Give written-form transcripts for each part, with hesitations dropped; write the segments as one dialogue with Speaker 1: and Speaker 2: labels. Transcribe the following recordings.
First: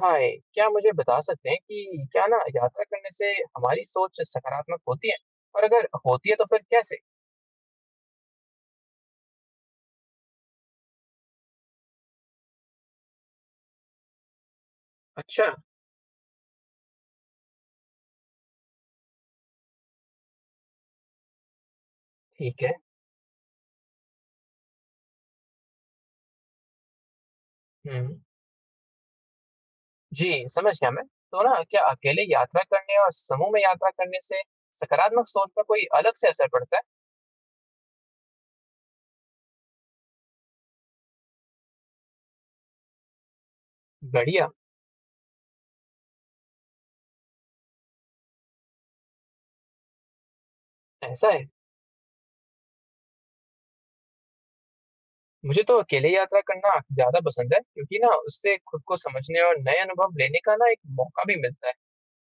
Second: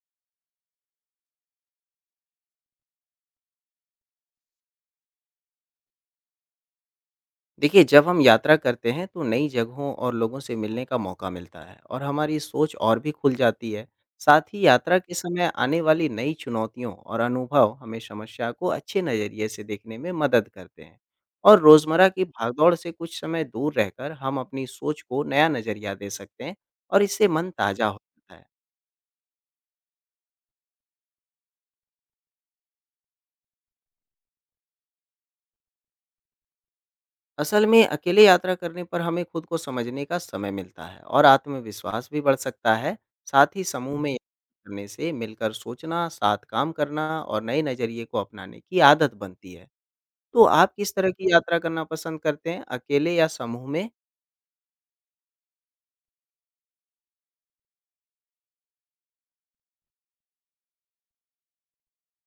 Speaker 1: हाय, क्या मुझे बता सकते हैं कि क्या ना यात्रा करने से हमारी सोच सकारात्मक होती है? और अगर होती है तो फिर कैसे?
Speaker 2: देखिए, जब हम यात्रा करते हैं तो नई जगहों और लोगों से मिलने का मौका मिलता है और हमारी सोच और भी खुल जाती है। साथ ही यात्रा के
Speaker 1: अच्छा।
Speaker 2: समय आने वाली नई चुनौतियों और अनुभव हमें समस्या को अच्छे नज़रिए से देखने में मदद करते हैं। और रोज़मर्रा की
Speaker 1: ठीक है।
Speaker 2: भागदौड़ से कुछ समय दूर रहकर हम अपनी सोच को नया नज़रिया दे सकते हैं और इससे मन ताज़ा
Speaker 1: हम्म,
Speaker 2: होता है।
Speaker 1: जी, समझ गया मैं। तो ना क्या अकेले यात्रा करने और समूह में यात्रा करने से सकारात्मक सोच पर कोई अलग से असर पड़ता है?
Speaker 2: असल में अकेले यात्रा करने पर हमें खुद को समझने का समय मिलता है और आत्मविश्वास भी बढ़ सकता है। साथ ही समूह में
Speaker 1: बढ़िया,
Speaker 2: यात्रा करने से मिलकर सोचना, साथ काम करना और नए नज़रिए को अपनाने की आदत बनती है। तो आप किस तरह
Speaker 1: ऐसा
Speaker 2: की
Speaker 1: है।
Speaker 2: यात्रा करना पसंद करते हैं, अकेले या समूह में?
Speaker 1: मुझे तो अकेले यात्रा करना ज्यादा पसंद है क्योंकि ना उससे खुद को समझने और नए अनुभव लेने का ना एक मौका भी मिलता है।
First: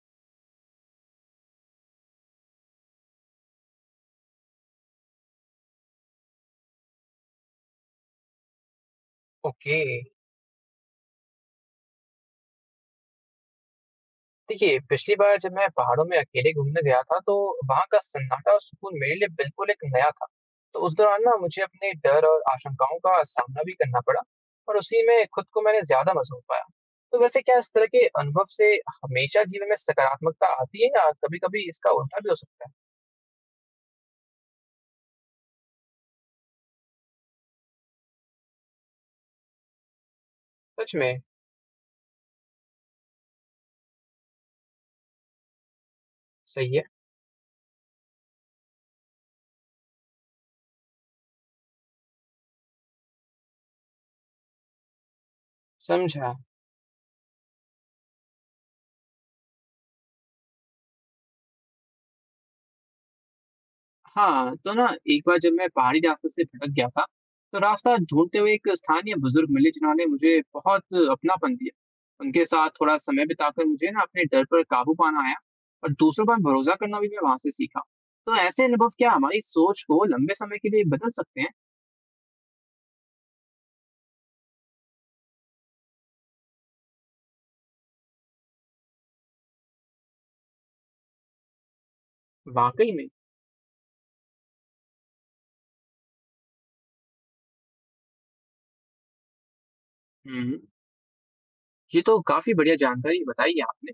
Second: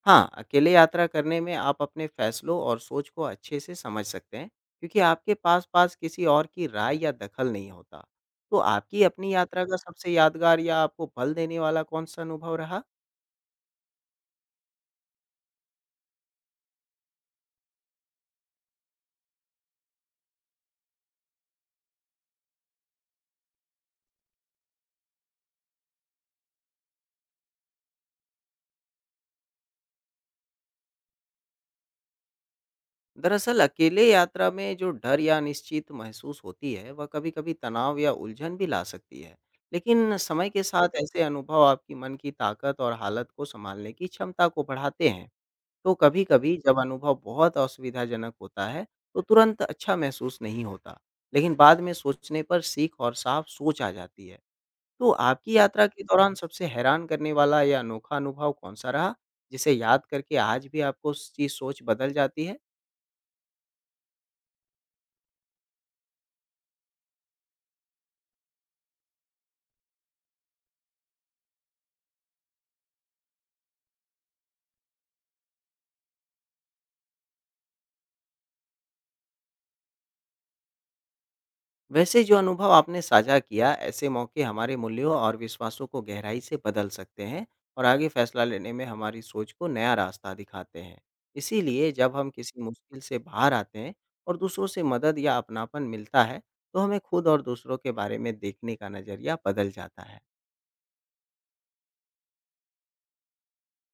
Speaker 2: हाँ, अकेले यात्रा करने में आप अपने फैसलों और सोच को अच्छे से समझ सकते हैं, क्योंकि आपके पास पास किसी और की राय या दखल नहीं होता। तो आपकी अपनी यात्रा का
Speaker 1: ओके,
Speaker 2: सबसे यादगार या आपको फल देने वाला कौन सा अनुभव रहा?
Speaker 1: देखिए, पिछली बार जब मैं पहाड़ों में अकेले घूमने गया था, तो वहाँ का सन्नाटा और सुकून मेरे लिए बिल्कुल एक नया था। तो उस दौरान ना मुझे अपने डर और आशंकाओं का सामना भी करना पड़ा और उसी में खुद को मैंने ज़्यादा मज़ा पाया। तो वैसे क्या इस तरह के अनुभव से हमेशा जीवन में सकारात्मकता आती है या कभी-कभी इसका उल्टा भी हो सकता है?
Speaker 2: दरअसल अकेले यात्रा में जो डर या अनिश्चित महसूस होती है, वह कभी-कभी तनाव या उलझन भी ला सकती है। लेकिन समय के
Speaker 1: सच
Speaker 2: साथ
Speaker 1: में।
Speaker 2: ऐसे अनुभव आपकी मन की ताकत और हालत को संभालने की क्षमता को बढ़ाते हैं। तो कभी-कभी
Speaker 1: सही
Speaker 2: जब
Speaker 1: है।
Speaker 2: अनुभव बहुत असुविधाजनक होता है, तो तुरंत अच्छा महसूस नहीं होता, लेकिन बाद में सोचने पर सीख और साफ सोच आ जाती है। तो आपकी यात्रा के
Speaker 1: समझा।
Speaker 2: दौरान सबसे हैरान करने वाला या अनोखा अनुभव कौन सा रहा, जिसे याद करके आज भी आपको उसकी सोच बदल जाती है?
Speaker 1: हाँ, तो ना एक बार जब मैं पहाड़ी रास्ते से भटक गया था, तो रास्ता ढूंढते हुए एक स्थानीय बुजुर्ग मिले जिन्होंने मुझे बहुत अपनापन दिया। उनके साथ थोड़ा समय बिताकर मुझे ना अपने डर पर काबू पाना आया और दूसरों पर भरोसा करना भी मैं वहां से सीखा। तो ऐसे अनुभव क्या हमारी सोच को लंबे समय के लिए बदल सकते हैं?
Speaker 2: वैसे जो अनुभव आपने साझा किया, ऐसे मौके हमारे मूल्यों और विश्वासों को गहराई से बदल सकते हैं और आगे फैसला लेने में हमारी सोच को नया रास्ता दिखाते हैं। इसीलिए जब हम किसी
Speaker 1: वाकई
Speaker 2: मुश्किल
Speaker 1: में।
Speaker 2: से बाहर आते हैं और दूसरों से मदद या अपनापन मिलता है, तो हमें खुद और दूसरों के बारे में देखने का नज़रिया बदल जाता है।
Speaker 1: हम्म, ये तो काफी बढ़िया जानकारी बताई है आपने।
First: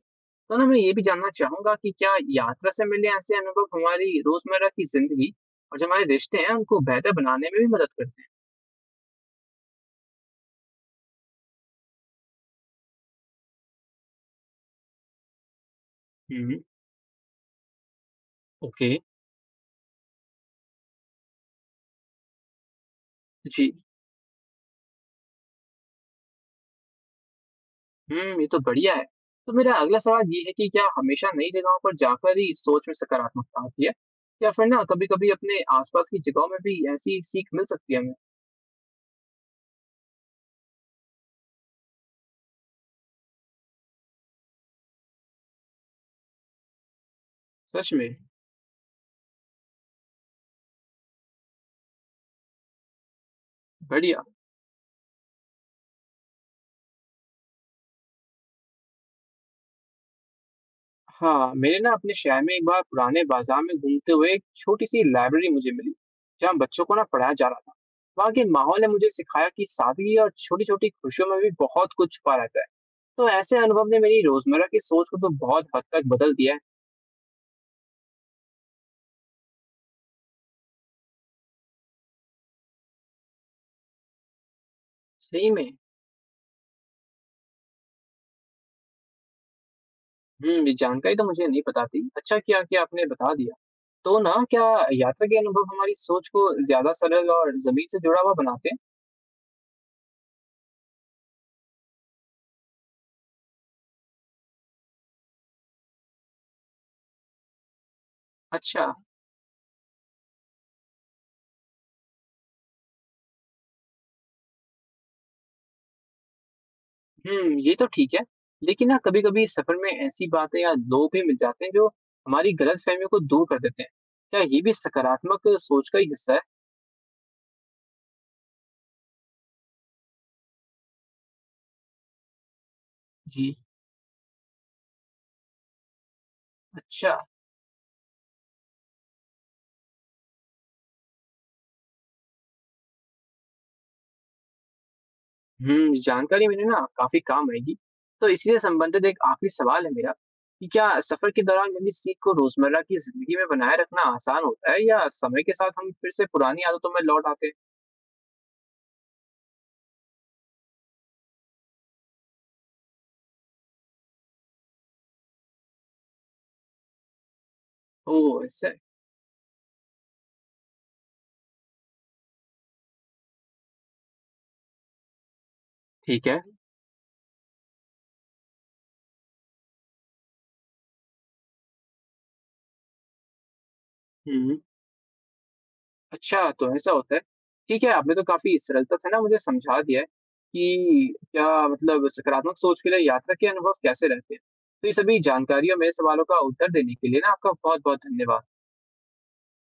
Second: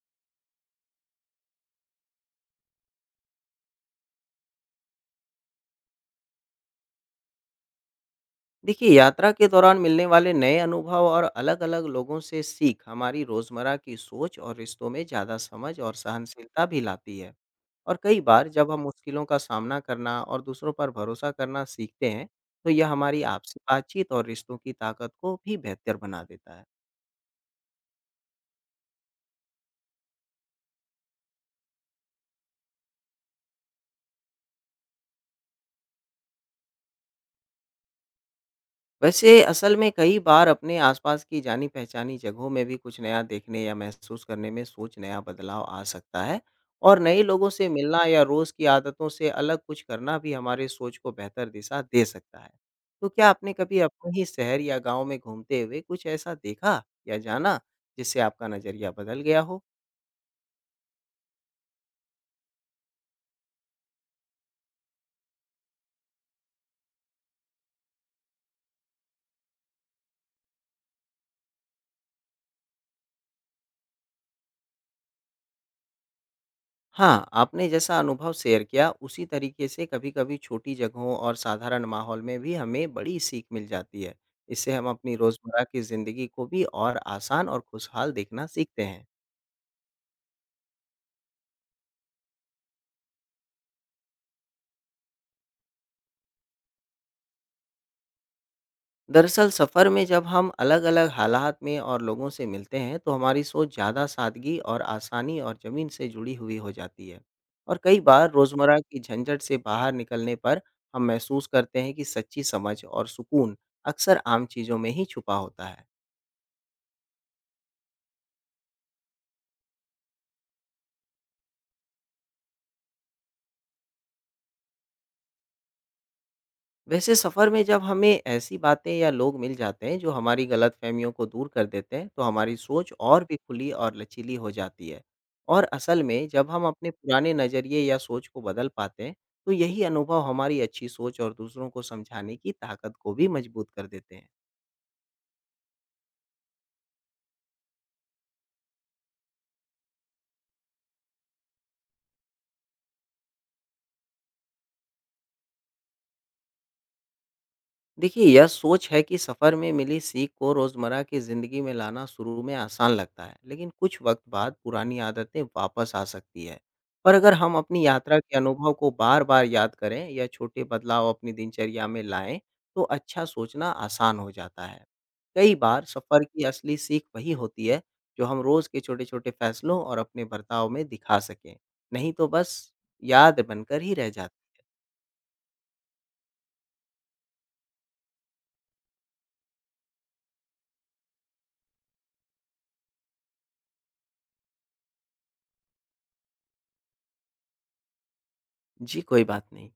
Speaker 1: तो ना मैं ये भी जानना चाहूंगा कि क्या यात्रा से मिले ऐसे अनुभव हमारी रोजमर्रा की जिंदगी और जो हमारे रिश्ते हैं उनको बेहतर बनाने में भी मदद करते हैं?
Speaker 2: देखिए, यात्रा के दौरान मिलने वाले नए अनुभव और अलग-अलग लोगों से सीख हमारी रोज़मर्रा की सोच और रिश्तों में ज़्यादा समझ और
Speaker 1: हुँ।
Speaker 2: सहनशीलता भी लाती है। और कई बार जब हम
Speaker 1: ओके।
Speaker 2: मुश्किलों का सामना करना और दूसरों पर भरोसा करना सीखते हैं, तो यह हमारी आपसी
Speaker 1: जी।
Speaker 2: बातचीत और रिश्तों की ताकत को भी बेहतर बना देता है।
Speaker 1: हुँ, ये तो बढ़िया है। तो मेरा अगला सवाल ये है कि क्या हमेशा नई जगहों पर जाकर ही सोच में सकारात्मकता आती है? या फिर ना कभी-कभी अपने आस-पास की जगहों में भी ऐसी सीख मिल सकती है हमें?
Speaker 2: वैसे असल में कई बार अपने आसपास की जानी-पहचानी जगहों में भी कुछ नया देखने या महसूस करने में सोच नया बदलाव आ सकता है। और नए लोगों से
Speaker 1: सच
Speaker 2: मिलना
Speaker 1: में।
Speaker 2: या रोज़ की आदतों से अलग कुछ करना भी हमारे सोच को बेहतर दिशा दे सकता है। तो क्या आपने कभी अपने
Speaker 1: बढ़िया।
Speaker 2: ही शहर या गाँव में घूमते हुए कुछ ऐसा देखा या जाना, जिससे आपका नज़रिया बदल गया हो?
Speaker 1: हाँ, मेरे ना अपने शहर में एक बार पुराने बाज़ार में घूमते हुए एक छोटी-सी लाइब्रेरी मुझे मिली, जहाँ बच्चों को ना पढ़ाया जा रहा था। वहाँ के माहौल ने मुझे सिखाया कि सादगी और छोटी-छोटी खुशियों में भी बहुत कुछ छुपा रहता है। तो ऐसे अनुभव ने मेरी रोज़मर्रा की सोच को तो बहुत हद तक बदल दिया है।
Speaker 2: हाँ, आपने जैसा अनुभव शेयर किया, उसी तरीके से कभी-कभी छोटी जगहों और साधारण माहौल में भी हमें बड़ी सीख मिल जाती है। इससे हम अपनी
Speaker 1: सही
Speaker 2: रोज़मर्रा
Speaker 1: में।
Speaker 2: की ज़िंदगी को भी और आसान और खुशहाल देखना सीखते हैं।
Speaker 1: हुँ, ये जानकारी तो मुझे नहीं पता थी। अच्छा किया कि आपने बता दिया। तो ना क्या यात्रा के अनुभव हमारी सोच को ज़्यादा सरल और ज़मीन से जुड़ा हुआ बनाते हैं?
Speaker 2: दरअसल सफ़र में जब हम अलग-अलग हालात में और लोगों से मिलते हैं, तो हमारी सोच ज़्यादा सादगी और आसानी और ज़मीन से जुड़ी हुई हो जाती है। और कई बार रोज़मर्रा
Speaker 1: अच्छा।
Speaker 2: की झंझट से बाहर निकलने पर हम महसूस करते हैं कि सच्ची समझ और सुकून अक्सर आम चीज़ों में ही छुपा होता है।
Speaker 1: हुँ, ये तो ठीक है। लेकिन ना कभी-कभी सफ़र में ऐसी बातें या लोग भी मिल जाते हैं जो हमारी गलतफ़हमियों को दूर कर देते हैं। क्या ये भी सकारात्मक सोच का ही हिस्सा है?
Speaker 2: वैसे सफ़र में जब हमें ऐसी बातें या लोग मिल जाते हैं, जो हमारी गलतफ़हमियों को दूर कर देते हैं, तो हमारी सोच और भी
Speaker 1: जी।
Speaker 2: खुली और लचीली हो जाती है। और असल में जब हम अपने
Speaker 1: अच्छा।
Speaker 2: पुराने नज़रिए या सोच को बदल पाते हैं, तो यही अनुभव हमारी अच्छी सोच और दूसरों को समझाने की ताकत को भी मजबूत कर देते हैं।
Speaker 1: हुँ, जानकारी मेरे ना काफ़ी काम आएगी। तो इसी से संबंधित एक आखिरी सवाल है मेरा कि क्या सफ़र के दौरान मिली सीख को रोज़मर्रा की ज़िंदगी में बनाए रखना आसान होता है या समय के साथ हम फिर से पुरानी आदतों में लौट आते हैं?
Speaker 2: देखिए, यह सोच है कि सफ़र में मिली सीख को रोज़मर्रा की ज़िंदगी में लाना शुरू में आसान लगता है, लेकिन कुछ वक़्त बाद पुरानी आदतें वापस आ सकती है। पर अगर हम अपनी यात्रा के
Speaker 1: ओह! ऐसा
Speaker 2: अनुभव
Speaker 1: है।
Speaker 2: को बार-बार याद करें या छोटे बदलाव अपनी दिनचर्या में लाएँ, तो अच्छा सोचना आसान हो जाता है। कई बार सफ़र
Speaker 1: ठीक है।
Speaker 2: की असली सीख वही होती है, जो हम रोज़ के छोटे-छोटे फ़ैसलों और अपने बर्ताव में दिखा सकें, नहीं तो बस याद बनकर ही रह जाती।
Speaker 1: हुँ, अच्छा तो ऐसा होता है। ठीक है, आपने तो काफ़ी सरलता से ना मुझे समझा दिया है कि क्या मतलब सकारात्मक सोच के लिए यात्रा के अनुभव कैसे रहते हैं। तो ये सभी जानकारी और मेरे सवालों का उत्तर देने के लिए ना आपका बहुत-बहुत धन्यवाद।
Speaker 2: जी, कोई बात नहीं।